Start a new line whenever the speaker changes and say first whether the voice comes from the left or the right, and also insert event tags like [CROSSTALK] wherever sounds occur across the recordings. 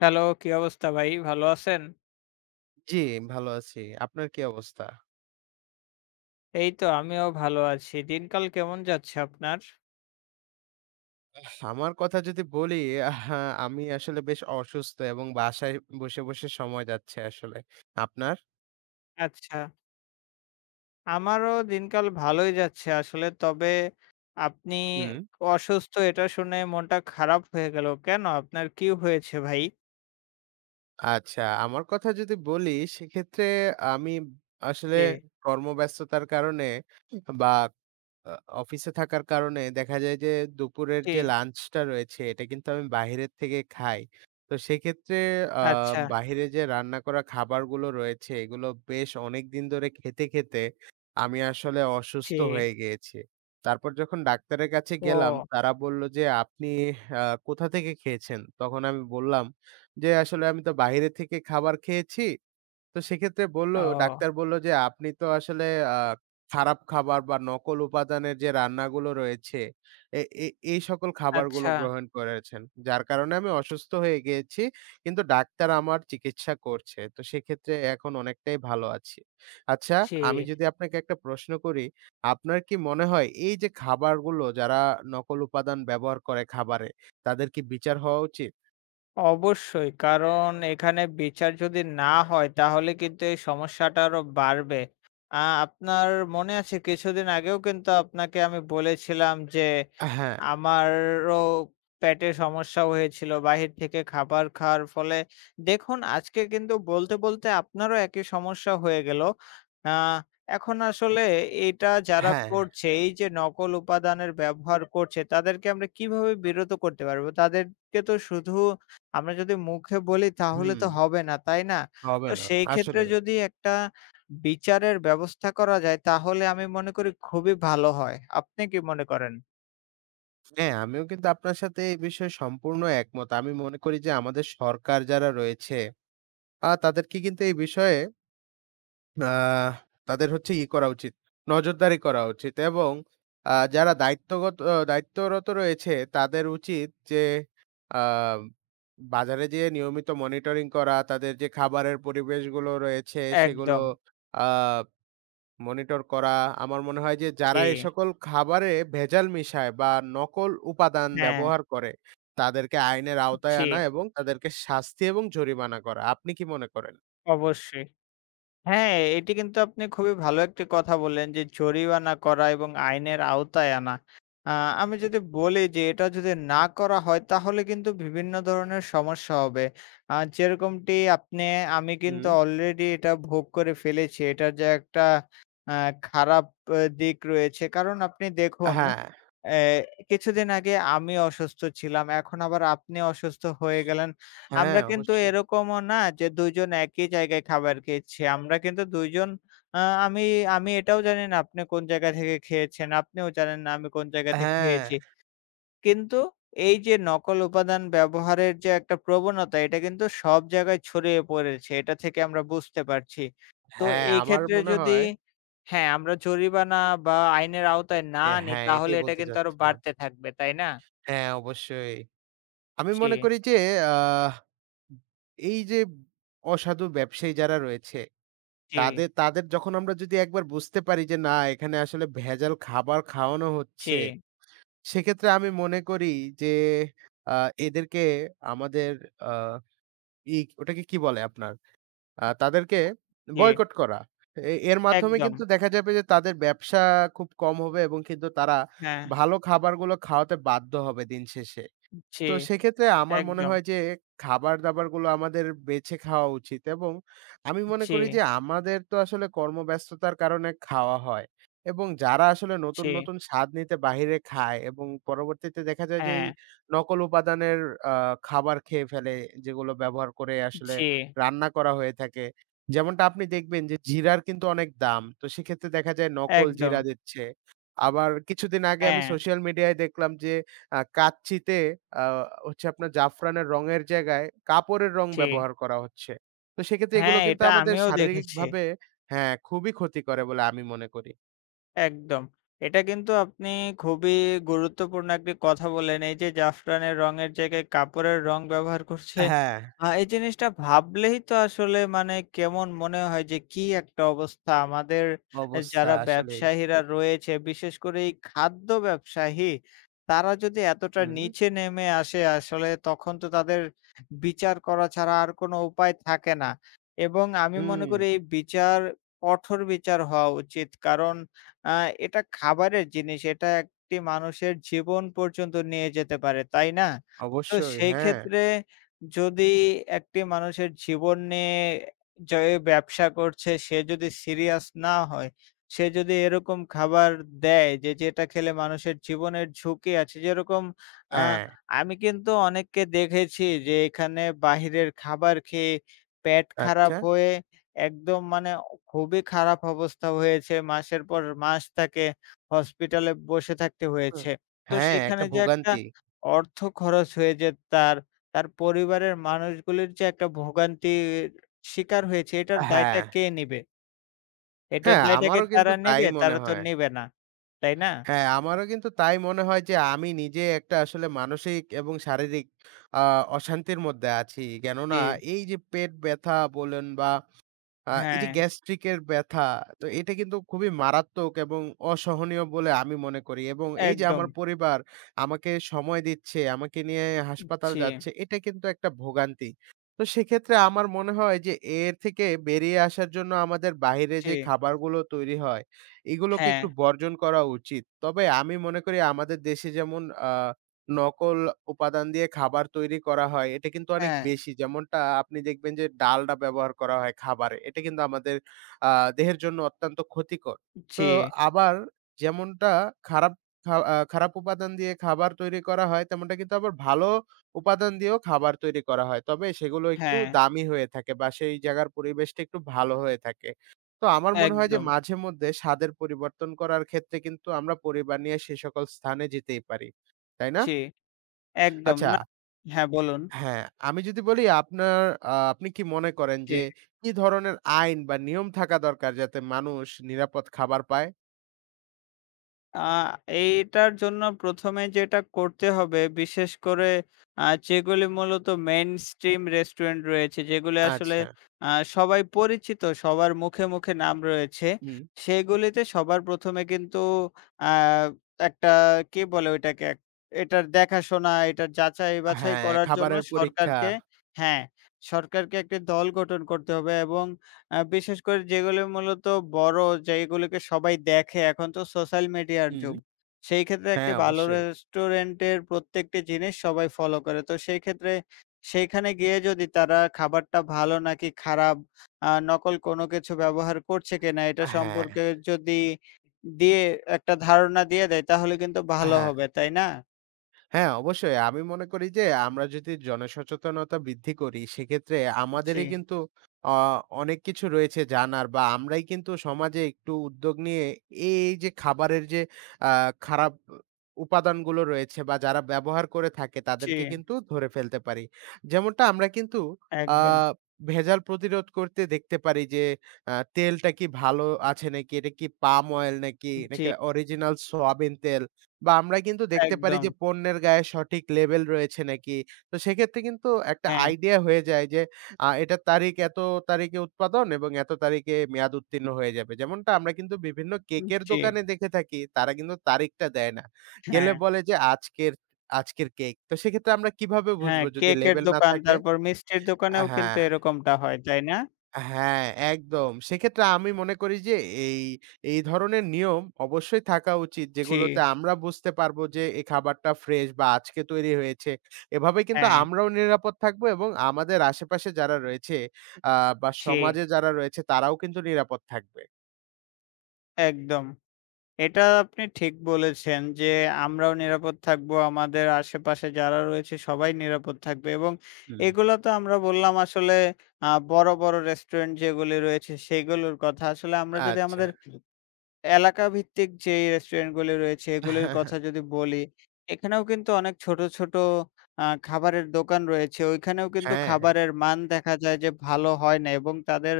left: Hello, কি অবস্থা ভাই? ভালো আছেন?
right: জি, ভালো আছি। আপনার কি অবস্থা?
left: এই তো আমিও ভালো আছি। দিনকাল কেমন যাচ্ছে আপনার?
right: আমার কথা যদি বলি, আহ আমি আসলে বেশ অসুস্থ এবং বাসায় বসে, বসে সময় যাচ্ছে আসলে। আপনার?
left: আচ্ছা, আমারও দিনকাল ভালোই যাচ্ছে আসলে। তবে আপনি
right: হুম।
left: অসুস্থ এটা শুনে মনটা খারাপ হয়ে গেল। কেন? আপনার কি হয়েছে ভাই?
right: আচ্ছা, আমার কথা যদি বলি সেক্ষেত্রে আমি আসলে
left: জি,
right: কর্মব্যস্ততার কারণে বা আ অফিসে থাকার কারণে দেখা যায় যে দুপুরের
left: জি।
right: যে লাঞ্চটা রয়েছে এটা কিন্তু আমি বাহিরের থেকে খাই। তো সেক্ষেত্রে আ
left: আচ্ছা,
right: বাহিরে যে রান্না করা খাবারগুলো রয়েছে এগুলো বেশ অনেকদিন ধরে খেতে, খেতে আমি আসলে
left: জি।
right: অসুস্থ হয়ে গিয়েছি। তারপর যখন ডাক্তারের কাছে গেলাম
left: ও,
right: তারা বলল যে, "আপনি আ কোথা থেকে খেয়েছেন?" তখন আমি বললাম যে আসলে আমি তো বাইরে থেকে খাবার খেয়েছি। তো সেক্ষেত্রে
left: ও
right: ডাক্তার বলল যে, "আপনি তো আসলে আ খারাপ খাবার বা নকল উপাদানের যে রান্নাগুলো রয়েছে, এ এ এই সকল খাবারগুলো
left: আচ্ছা,
right: গ্রহণ করেছেন। যার কারণে আমি অসুস্থ হয়ে গিয়েছি। কিন্তু ডাক্তার আমার চিকিৎসা করছে। তো সেক্ষেত্রে এখন অনেকটাই ভালো আছি।" আচ্ছা,
left: জি।
right: আমি যদি আপনাকে একটা প্রশ্ন করি, আপনার কি মনে হয় এই যে খাবারগুলো যারা নকল উপাদান ব্যবহার করে খাবারে, তাদের কি বিচার হওয়া উচিত?
left: অবশ্যই। কারণ এখানে বিচার যদি না হয় তাহলে কিন্তু এই সমস্যাটা আরো বাড়বে। আ আপনার মনে আছে কিছুদিন আগেও কিন্তু আপনাকে আমি বলেছিলাম যে
right: হ্যাঁ,
left: আমারও পেটে সমস্যা হয়েছিল বাহির থেকে খাবার খাওয়ার ফলে। দেখুন আজকে কিন্তু বলতে, বলতে আপনারও একই সমস্যা হয়ে গেল। আ এখন আসলে এটা যারা
right: হ্যাঁ।
left: করছে, এই যে নকল উপাদানের ব্যবহার করছে, তাদেরকে আমরা কিভাবে বিরত করতে পারবো? তাদেরকে তো শুধু আমরা যদি মুখে বলি তাহলে
right: হুম,
left: তো হবে না, তাই না?
right: হবে
left: তো
right: না।
left: সেই ক্ষেত্রে
right: আসলে
left: যদি একটা বিচারের ব্যবস্থা করা যায় তাহলে আমি মনে করি খুবই ভালো হয়। আপনি কি মনে করেন?
right: হ্যাঁ, আমিও কিন্তু আপনার সাথে এই বিষয়ে সম্পূর্ণ একমত। আমি মনে করি যে আমাদের সরকার যারা রয়েছে, তাদেরকে কিন্তু এই বিষয়ে আ তাদের হচ্ছে ই করা উচিত, নজরদারি করা উচিত এবং যারা দায়িত্বগত আ দায়িত্বরত রয়েছে তাদের উচিত যে আ বাজারে যেয়ে নিয়মিত মনিটরিং করা, তাদের যে খাবারের পরিবেশগুলো রয়েছে সেগুলো
left: একদম।
right: আ মনিটর করা। আমার মনে হয় যে
left: জি।
right: যারা এ সকল খাবারে ভেজাল মিশায় বা নকল উপাদান
left: হ্যাঁ,
right: ব্যবহার করে তাদেরকে আইনের আওতায়
left: জি,
right: আনা এবং তাদেরকে শাস্তি এবং জরিমানা করা। আপনি কি মনে করেন?
left: অবশ্যই। হ্যাঁ, এটি কিন্তু আপনি খুবই ভালো একটি কথা বললেন যে জরিমানা করা এবং আইনের আওতায় আনা। আ আমি যদি বলি যে এটা যদি না করা হয় তাহলে কিন্তু বিভিন্ন ধরনের সমস্যা হবে। যেরকমটি আপনি আমি কিন্তু
right: হুম।
left: অলরেডি এটা ভোগ করে ফেলেছি। এটার যে একটা আ খারাপ দিক রয়েছে। কারণ আপনি দেখুন
right: হ্যাঁ।
left: অ্যা কিছুদিন আগে আমি অসুস্থ ছিলাম। এখন আবার আপনি অসুস্থ হয়ে গেলেন।
right: হ্যাঁ,
left: আমরা কিন্তু
right: অবশ্যই।
left: এরকমও না যে ২ জন একই জায়গায় খাবার খেয়েছি। আমরা কিন্তু ২ জন আ আমি আমি এটাও জানি না আপনি কোন জায়গা থেকে খেয়েছেন। আপনিও জানেন না আমি কোন জায়গা থেকে
right: হ্যাঁ,
left: খেয়েছি। কিন্তু এই যে নকল উপাদান ব্যবহারের যে একটা প্রবণতা এটা কিন্তু সব জায়গায় ছড়িয়ে পড়েছে। এটা থেকে আমরা বুঝতে পারছি। তো
right: হ্যাঁ,
left: এই
right: আমার
left: ক্ষেত্রে
right: মনে
left: যদি
right: হয়
left: হ্যাঁ, আমরা জরিমানা বা আইনের আওতায় না
right: যে
left: আনি
right: হ্যাঁ,
left: তাহলে
right: এটাই
left: এটা
right: বলতে
left: কিন্তু আরো
right: চাচ্ছিলাম।
left: বাড়তে থাকবে, তাই না?
right: হ্যাঁ, অবশ্যই। আমি
left: জি,
right: মনে করি যে আহ এই যে অসাধু ব্যবসায়ী যারা রয়েছে
left: জি,
right: তাদের তাদের যখন আমরা যদি একবার বুঝতে পারি যে না এখানে আসলে ভেজাল খাবার খাওয়ানো
left: জি,
right: হচ্ছে, সেক্ষেত্রে আমি মনে করি যে আ এদেরকে আমাদের আ ই ওটাকে কি বলে আপনার? তাদেরকে
left: জি,
right: বয়কট করা। এর মাধ্যমে
left: একদম।
right: কিন্তু দেখা যাবে যে তাদের ব্যবসা খুব কম হবে এবং কিন্তু তারা
left: হ্যাঁ,
right: ভালো খাবারগুলো খাওয়াতে বাধ্য হবে দিন শেষে।
left: জি,
right: তো সেক্ষেত্রে আমার মনে
left: একদম।
right: হয় যে খাবার-দাবারগুলো আমাদের বেছে খাওয়া উচিত এবং আমি মনে
left: জি,
right: করি যে আমাদের তো আসলে কর্মব্যস্ততার কারণে খাওয়া হয় এবং যারা আসলে নতুন,
left: জি,
right: নতুন স্বাদ নিতে বাহিরে খায় এবং পরবর্তীতে দেখা যায় যে এই
left: হ্যাঁ,
right: নকল উপাদানের আ খাবার খেয়ে ফেলে যেগুলো ব্যবহার করে আসলে
left: জি,
right: রান্না করা হয়ে থাকে। যেমনটা আপনি দেখবেন যে জিরার কিন্তু অনেক দাম। তো সেক্ষেত্রে দেখা যায় নকল
left: একদম।
right: জিরা দিচ্ছে। আবার কিছুদিন আগে আমি
left: হ্যাঁ,
right: সোশ্যাল মিডিয়ায় দেখলাম যে কাচ্চিতে আ হচ্ছে আপনার জাফরানের রঙের জায়গায় কাপড়ের রং
left: জি।
right: ব্যবহার করা হচ্ছে। তো সেক্ষেত্রে এগুলো
left: হ্যাঁ,
right: কিন্তু
left: এটা
right: আমাদের
left: আমিও দেখেছি।
right: শারীরিকভাবে হ্যাঁ, খুবই ক্ষতি করে বলে আমি মনে করি।
left: একদম। এটা কিন্তু আপনি খুবই গুরুত্বপূর্ণ একটি কথা বললেন। এই যে জাফরানের রঙের জায়গায় কাপড়ের রং ব্যবহার করছে।
right: হ্যাঁ,
left: এই জিনিসটা ভাবলেই তো আসলে মানে কেমন মনে হয় যে কি একটা অবস্থা আমাদের এ
right: অবস্থা
left: যারা
right: আসলেই।
left: ব্যবসায়ীরা রয়েছে বিশেষ করে এই খাদ্য ব্যবসায়ী তারা যদি এতটা
right: হুম।
left: নিচে নেমে আসে আসলে তখন তো তাদের বিচার করা ছাড়া আর কোনো উপায় থাকে না। এবং আমি মনে
right: হুম,
left: করি এই বিচার কঠোর বিচার হওয়া উচিত। কারণ আ এটা খাবারের জিনিস। এটা একটি মানুষের জীবন পর্যন্ত নিয়ে যেতে পারে, তাই না? তো
right: অবশ্যই।
left: সেই
right: হ্যাঁ,
left: ক্ষেত্রে যদি একটি মানুষের জীবন নিয়ে যে ব্যবসা করছে সে যদি সিরিয়াস না হয়, সে যদি এরকম খাবার দেয় যে যেটা খেলে মানুষের জীবনের ঝুঁকি আছে যেরকম আ
right: হ্যাঁ।
left: আমি কিন্তু অনেককে দেখেছি যে এখানে বাহিরের খাবার খেয়ে পেট খারাপ
right: আচ্ছা।
left: হয়ে একদম মানে খুবই খারাপ অবস্থা হয়েছে। মাসের পর মাস তাকে হসপিটালে বসে থাকতে
right: হুম।
left: হয়েছে। তো
right: হ্যাঁ, একটা
left: সেখানে যে একটা
right: ভোগান্তি।
left: অর্থ খরচ হয়ে যে তার, তার পরিবারের মানুষগুলির যে একটা ভোগান্তির শিকার হয়েছে, এটার
right: হ্যাঁ।
left: দায়টা কে নিবে? এটার
right: হ্যাঁ,
left: দায়টা কি
right: আমারও কিন্তু
left: তারা
right: তাই
left: নেবে?
right: মনে
left: তারা তো
right: হয়।
left: নেবে না। তাই না?
right: হ্যাঁ, আমারও কিন্তু তাই মনে হয় যে আমি নিজে একটা আসলে মানসিক এবং শারীরিক আ অশান্তির মধ্যে আছি।
left: জি,
right: কেননা এই যে পেট ব্যথা বলেন বা এই
left: হ্যাঁ,
right: যে গ্যাস্ট্রিকের ব্যথা, তো এটা কিন্তু খুবই মারাত্মক এবং অসহনীয় বলে আমি মনে করি এবং এই যে
left: একদম।
right: আমার পরিবার আমাকে সময় দিচ্ছে, আমাকে নিয়ে হাসপাতাল
left: জি,
right: যাচ্ছে, এটা কিন্তু একটা ভোগান্তি। তো সেক্ষেত্রে আমার মনে হয় যে এর থেকে বেরিয়ে আসার জন্য আমাদের বাহিরে
left: জি,
right: যে খাবারগুলো তৈরি হয়, এগুলোকে
left: হ্যাঁ,
right: একটু বর্জন করা উচিত। তবে আমি মনে করি আমাদের দেশে যেমন আ নকল উপাদান দিয়ে খাবার তৈরি করা হয়, এটা কিন্তু অনেক
left: হ্যাঁ,
right: বেশি। যেমনটা আপনি দেখবেন যে ডালডা ব্যবহার করা হয় খাবারে। এটা কিন্তু আমাদের আ দেহের জন্য অত্যন্ত ক্ষতিকর। তো
left: জি,
right: আবার যেমনটা খারাপ খা আ খারাপ উপাদান দিয়ে খাবার তৈরি করা হয়, তেমনটা কিন্তু আবার ভালো উপাদান দিয়েও খাবার তৈরি করা হয়। তবে সেগুলো একটু
left: হ্যাঁ,
right: দামি হয়ে থাকে বা সেই জায়গার পরিবেশটা একটু ভালো হয়ে থাকে। তো আমার মনে হয় যে
left: একদম।
right: মাঝেমধ্যে স্বাদের পরিবর্তন করার ক্ষেত্রে কিন্তু আমরা পরিবার নিয়ে সে সকল স্থানে যেতেই পারি। তাই না?
left: জি, একদম।
right: আচ্ছা,
left: না হ্যাঁ, বলুন।
right: হ্যাঁ, আমি যদি বলি আপনার আপনি কি মনে করেন যে
left: জি।
right: কি ধরনের আইন বা নিয়ম থাকা দরকার যাতে মানুষ নিরাপদ খাবার পায়?
left: আ এইটার জন্য ১ম এ যেটা করতে হবে বিশেষ করে আ যেগুলি মূলত মেইনস্ট্রিম রেস্টুরেন্ট রয়েছে, যেগুলি আসলে
right: আচ্ছা।
left: আ সবাই পরিচিত, সবার মুখে, মুখে নাম রয়েছে,
right: হুম।
left: সেগুলিতে সবার ১ম এ কিন্তু আ একটা কি বলে ওইটাকে? এটার দেখাশোনা, এটার যাচাই-বাছাই
right: হ্যাঁ,
left: করার জন্য
right: খাবারের পরীক্ষা।
left: সরকারকে হ্যাঁ, সরকারকে একটি দল গঠন করতে হবে এবং বিশেষ করে যেগুলো মূলত বড়, যেগুলোকে সবাই দেখে, এখন তো সোশ্যাল মিডিয়ার
right: হুম।
left: যুগ। সেই ক্ষেত্রে একটি
right: হ্যাঁ,
left: ভালো
right: অবশ্যই।
left: রেস্টুরেন্টের প্রত্যেকটি জিনিস সবাই ফলো করে। তো সেই ক্ষেত্রে সেইখানে গিয়ে যদি তারা খাবারটা ভালো নাকি খারাপ, নকল কোনো কিছু ব্যবহার করছে কিনা, এটা
right: হ্যাঁ,
left: সম্পর্কে যদি দিয়ে একটা ধারণা দিয়ে দেয়, তাহলে কিন্তু ভালো
right: হ্যাঁ।
left: হবে, তাই না?
right: হ্যাঁ, অবশ্যই। আমি মনে করি যে আমরা যদি জনসচেতনতা বৃদ্ধি করি, সেক্ষেত্রে
left: জি,
right: আমাদেরই কিন্তু অ অনেক কিছু রয়েছে জানার বা আমরাই কিন্তু সমাজে একটু উদ্যোগ নিয়ে এই যে খাবারের যে আ খারাপ উপাদানগুলো রয়েছে বা যারা ব্যবহার করে থাকে
left: জি,
right: তাদেরকে কিন্তু ধরে ফেলতে পারি। যেমনটা আমরা কিন্তু আ
left: একদম।
right: ভেজাল প্রতিরোধ করতে দেখতে পারি যে তেলটা কি ভালো আছে নাকি? এটা কি পাম অয়েল নাকি?
left: জি,
right: নাকি অরিজিনাল সয়াবিন তেল? বা আমরা কিন্তু দেখতে পারি
left: একদম।
right: যে পণ্যের গায়ে সঠিক লেবেল রয়েছে নাকি। তো সেক্ষেত্রে কিন্তু একটা
left: হ্যাঁ,
right: আইডিয়া হয়ে যায় যে এটার তারিখ এত তারিখে উৎপাদন এবং এত তারিখে মেয়াদ উত্তীর্ণ হয়ে যাবে। যেমনটা আমরা কিন্তু বিভিন্ন কেকের
left: জি,
right: দোকানে দেখে থাকি, তারা কিন্তু তারিখটা দেয় না। গেলে
left: হ্যাঁ।
right: বলে যে আজকের, আজকের কেক। তো সেক্ষেত্রে আমরা কিভাবে
left: হ্যাঁ,
right: বুঝবো যদি
left: কেকের
right: লেবেল না
left: দোকান,
right: থাকে?
left: তারপর মিষ্টির দোকানেও কিন্তু
right: হ্যাঁ।
left: এরকমটা হয়, তাই না?
right: হ্যাঁ, একদম। সেক্ষেত্রে আমি মনে করি যে এই, এই ধরনের নিয়ম অবশ্যই থাকা উচিত
left: জি,
right: যেগুলোতে আমরা বুঝতে পারবো যে এই খাবারটা ফ্রেশ বা আজকে তৈরি হয়েছে। এভাবে কিন্তু
left: হ্যাঁ,
right: আমরাও নিরাপদ থাকবো এবং আমাদের আশেপাশে যারা রয়েছে আ বা
left: জি,
right: সমাজে যারা রয়েছে তারাও কিন্তু নিরাপদ থাকবে।
left: একদম। এটা আপনি ঠিক বলেছেন যে, আমরাও নিরাপদ থাকবো, আমাদের আশেপাশে যারা রয়েছে সবাই নিরাপদ থাকবে এবং
right: হুম।
left: এগুলো তো আমরা বললাম আসলে বড়, বড় রেস্টুরেন্ট যেগুলি রয়েছে সেগুলোর কথা। আসলে আমরা যদি
right: আচ্ছা।
left: আমাদের এলাকাভিত্তিক যেই রেস্টুরেন্টগুলি রয়েছে এগুলির কথা
right: [LAUGHS]
left: যদি বলি, এখানেও কিন্তু অনেক ছোট, ছোট খাবারের দোকান রয়েছে। ওইখানেও কিন্তু
right: হ্যাঁ,
left: খাবারের মান দেখা যায় যে ভালো হয় না এবং তাদের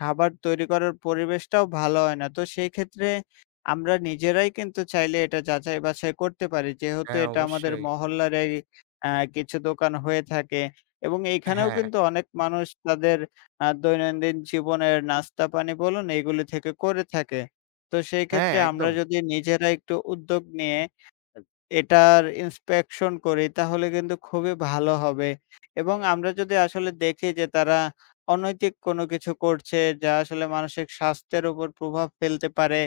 left: খাবার তৈরি করার পরিবেশটাও ভালো হয় না। তো সেই ক্ষেত্রে আমরা নিজেরাই কিন্তু চাইলে এটা যাচাই-বাছাই করতে পারি। যেহেতু
right: হ্যাঁ
left: এটা আমাদের
right: অবশ্যই।
left: মহল্লারই আ কিছু দোকান হয়ে থাকে এবং এইখানেও
right: হ্যাঁ,
left: কিন্তু অনেক মানুষ তাদের দৈনন্দিন জীবনের নাস্তা পানি বলুন, এগুলি থেকে করে থাকে। তো সেই
right: হ্যাঁ
left: ক্ষেত্রে আমরা
right: একদম।
left: যদি নিজেরা একটু উদ্যোগ নিয়ে এটার ইন্সপেকশন করি তাহলে কিন্তু খুবই ভালো হবে। এবং আমরা যদি আসলে দেখি যে তারা অনৈতিক কোনো কিছু করছে যা আসলে মানসিক স্বাস্থ্যের উপর প্রভাব ফেলতে পারে,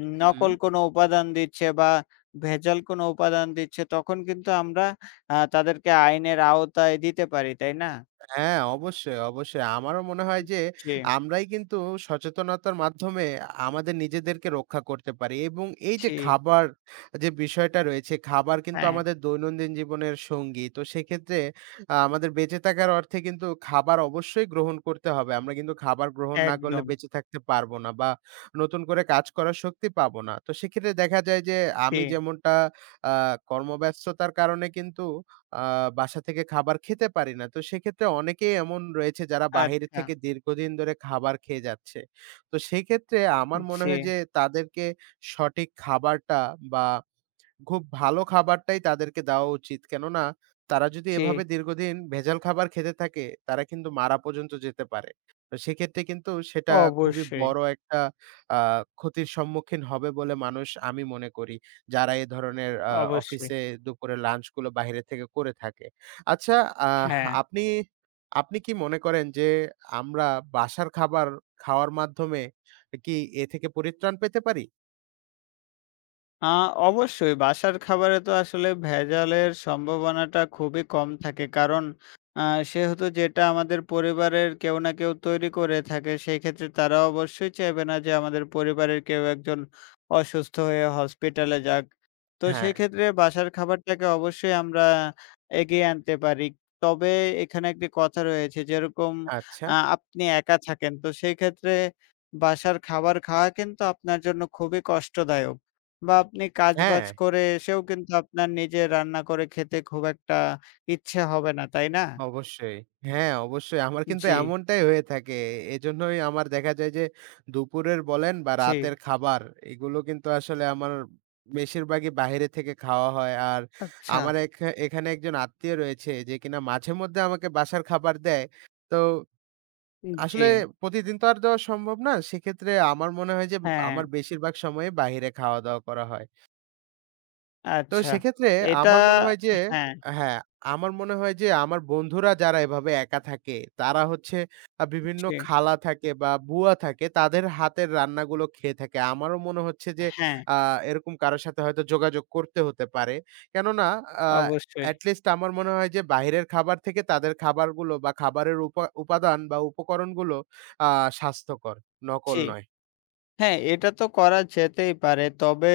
right: হুম।
left: নকল কোনো উপাদান দিচ্ছে বা ভেজাল কোনো উপাদান দিচ্ছে তখন কিন্তু আমরা তাদেরকে আইনের আওতায় দিতে পারি, তাই না?
right: হ্যাঁ, অবশ্যই, অবশ্যই। আমারও মনে হয় যে
left: জি,
right: আমরাই কিন্তু সচেতনতার মাধ্যমে আমাদের নিজেদেরকে রক্ষা করতে পারি এবং এই যে
left: জি,
right: খাবার যে বিষয়টা রয়েছে, খাবার কিন্তু
left: হ্যাঁ,
right: আমাদের দৈনন্দিন জীবনের সঙ্গী। তো সেক্ষেত্রে আমাদের বেঁচে থাকার অর্থে কিন্তু খাবার অবশ্যই গ্রহণ করতে হবে। আমরা কিন্তু খাবার গ্রহণ না করলে
left: একদম।
right: বেঁচে থাকতে পারবো না বা নতুন করে কাজ করার শক্তি পাবো না। তো সেক্ষেত্রে দেখা যায় যে
left: জি,
right: আমি যেমনটা আ কর্মব্যস্ততার কারণে কিন্তু আ বাসা থেকে খাবার খেতে পারি না। তো সেক্ষেত্রে অনেকেই এমন রয়েছে যারা বাহিরে
left: আচ্ছা,
right: থেকে দীর্ঘদিন ধরে খাবার খেয়ে যাচ্ছে। তো সেক্ষেত্রে আমার মনে
left: জি,
right: হয় যে তাদেরকে সঠিক খাবারটা বা খুব ভালো খাবারটাই তাদেরকে দেওয়া উচিত। কেননা তারা যদি
left: জি,
right: এভাবে দীর্ঘদিন ভেজাল খাবার খেতে থাকে, তারা কিন্তু মারা পর্যন্ত যেতে পারে। তো সেক্ষেত্রে কিন্তু সেটা খুবই
left: অবশ্যই।
right: বড় একটা আ ক্ষতির সম্মুখীন হবে বলে মানুষ আমি মনে করি। যারা এ ধরনের
left: অবশ্যই।
right: অফিসে দুপুরে লাঞ্চ গুলো বাহিরে থেকে করে থাকে। আচ্ছা আহ
left: হ্যাঁ।
right: আপনি আপনি কি মনে করেন যে আমরা বাসার খাবার খাওয়ার মাধ্যমে কি এ থেকে পরিত্রাণ পেতে পারি?
left: আ অবশ্যই বাসার খাবারে তো আসলে ভেজালের সম্ভাবনাটা খুবই কম থাকে। কারণ আ সেহেতু যেটা আমাদের পরিবারের কেউ না কেউ তৈরি করে থাকে, সেক্ষেত্রে তারা অবশ্যই চাইবে না যে আমাদের পরিবারের কেউ একজন অসুস্থ হয়ে হসপিটালে যাক। তো
right: হ্যাঁ।
left: সেক্ষেত্রে বাসার খাবারটাকে অবশ্যই আমরা এগিয়ে আনতে পারি। তবে এখানে একটি কথা রয়েছে যেরকম
right: আচ্ছা।
left: আপনি একা থাকেন, তো সেই ক্ষেত্রে বাসার খাবার খাওয়া কিন্তু আপনার জন্য খুবই কষ্টদায়ক। বা আপনি
right: হ্যাঁ।
left: কাজবাজ করে এসেও কিন্তু আপনার নিজে রান্না করে খেতে খুব একটা ইচ্ছে হবে না, তাই না?
right: অবশ্যই। হ্যাঁ, অবশ্যই। আমার কিন্তু
left: জি,
right: এমনটাই হয়ে থাকে। এজন্যই আমার দেখা যায় যে দুপুরের বলেন বা
left: জি।
right: রাতের খাবার এগুলো কিন্তু আসলে আমার বেশিরভাগই বাহিরে থেকে খাওয়া হয়। আর
left: আচ্ছা,
right: আমার এখানে একজন আত্মীয় রয়েছে যে কিনা মাঝেমধ্যে আমাকে বাসার খাবার দেয়। তো
left: জি,
right: আসলে প্রতিদিন তো আর দেওয়া সম্ভব না। সেক্ষেত্রে আমার মনে হয় যে
left: হ্যাঁ,
right: আমার বেশিরভাগ সময়ে বাহিরে খাওয়া-দাওয়া করা হয়। তো
left: আচ্ছা।
right: সেক্ষেত্রে
left: এটা
right: আমার মনে হয় যে
left: হ্যাঁ,
right: হ্যাঁ, আমার মনে হয় যে আমার বন্ধুরা যারা এভাবে একা থাকে, তারা হচ্ছে বিভিন্ন
left: জি,
right: খালা থাকে বা বুয়া থাকে তাদের হাতের রান্নাগুলো খেয়ে থাকে। আমারও মনে হচ্ছে যে
left: হ্যাঁ,
right: আ এরকম কারো সাথে হয়তো যোগাযোগ করতে হতে পারে। কেননা আ
left: অবশ্যই।
right: এট লিস্ট আমার মনে হয় যে বাহিরের খাবার থেকে তাদের খাবারগুলো বা খাবারের উপাদান বা উপকরণগুলো আ স্বাস্থ্যকর, নকল
left: জি।
right: নয়।
left: হ্যাঁ, এটা তো করা যেতেই পারে। তবে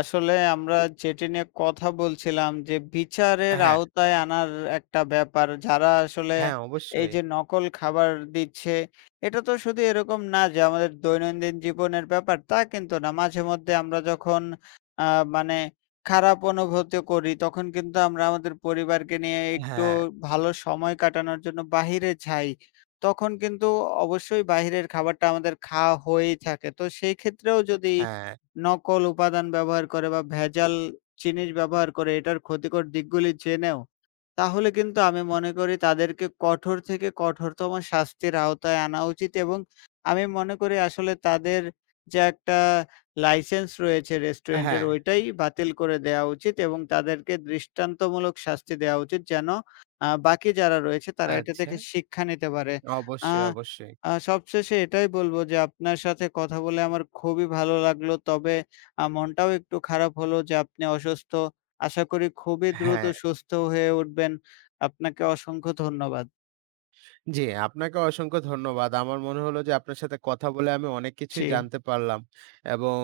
left: আসলে আমরা যেটি নিয়ে কথা বলছিলাম যে বিচারের
right: হ্যাঁ,
left: আওতায় আনার একটা ব্যাপার। যারা আসলে
right: হ্যাঁ
left: এই
right: অবশ্যই।
left: যে নকল খাবার দিচ্ছে, এটা তো শুধু এরকম না যে আমাদের দৈনন্দিন জীবনের ব্যাপার, তা কিন্তু না। মাঝেমধ্যে আমরা যখন আ মানে খারাপ অনুভূতি করি, তখন কিন্তু আমরা আমাদের পরিবারকে নিয়ে একটু
right: হ্যাঁ,
left: ভালো সময় কাটানোর জন্য বাহিরে যাই। তখন কিন্তু অবশ্যই বাহিরের খাবারটা আমাদের খাওয়া হয়েই থাকে। তো সেই ক্ষেত্রেও যদি
right: হ্যাঁ,
left: নকল উপাদান ব্যবহার করে বা ভেজাল জিনিস ব্যবহার করে এটার ক্ষতিকর দিকগুলি জেনেও, তাহলে কিন্তু আমি মনে করি তাদেরকে কঠোর থেকে কঠোরতম শাস্তির আওতায় আনা উচিত এবং আমি মনে করি আসলে তাদের যে একটা লাইসেন্স রয়েছে রেস্টুরেন্টের
right: হ্যাঁ,
left: ওইটাই বাতিল করে দেয়া উচিত এবং তাদেরকে দৃষ্টান্তমূলক শাস্তি দেয়া উচিত যেন বাকি যারা রয়েছে তারা এটা
right: আচ্ছা।
left: থেকে শিক্ষা নিতে পারে। আ
right: অবশ্যই, অবশ্যই।
left: আ সবশেষে এটাই বলবো যে আপনার সাথে কথা বলে আমার খুবই ভালো লাগলো। তবে মনটাও একটু খারাপ হলো যে আপনি অসুস্থ। আশা করি খুবই দ্রুত
right: হ্যাঁ,
left: সুস্থ হয়ে উঠবেন। আপনাকে অসংখ্য ধন্যবাদ।
right: জি আপনাকেও অসংখ্য ধন্যবাদ। আমার মনে হলো যে আপনার সাথে কথা বলে আমি অনেক কিছুই
left: জি,
right: জানতে পারলাম এবং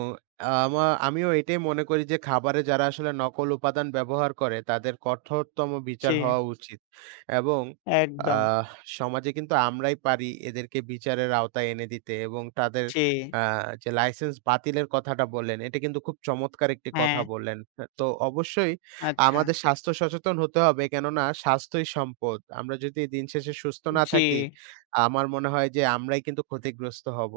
right: আমিও এটাই মনে করি যে খাবারে যারা আসলে নকল উপাদান ব্যবহার করে তাদের কঠোরতম বিচার
left: জি,
right: হওয়া উচিত এবং
left: একদম।
right: আহ সমাজে কিন্তু আমরাই পারি এদেরকে বিচারের আওতায় এনে দিতে এবং তাদের
left: জি,
right: আ যে লাইসেন্স বাতিলের কথাটা বললেন, এটা কিন্তু খুব চমৎকার একটি কথা
left: হ্যাঁ,
right: বললেন। তো অবশ্যই
left: আচ্ছা।
right: আমাদের স্বাস্থ্য সচেতন হতে হবে। কেননা স্বাস্থ্যই সম্পদ। আমরা যদি দিন শেষে সুস্থ না
left: জি,
right: থাকি, আমার মনে হয় যে আমরাই কিন্তু ক্ষতিগ্রস্ত হব।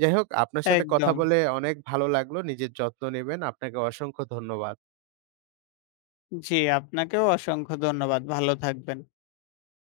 right: যাই হোক, আপনার সাথে কথা
left: একদম।
right: বলে অনেক ভালো লাগলো। নিজের যত্ন নিবেন। আপনাকে অসংখ্য ধন্যবাদ।
left: জি, আপনাকেও অসংখ্য ধন্যবাদ। ভালো থাকবেন।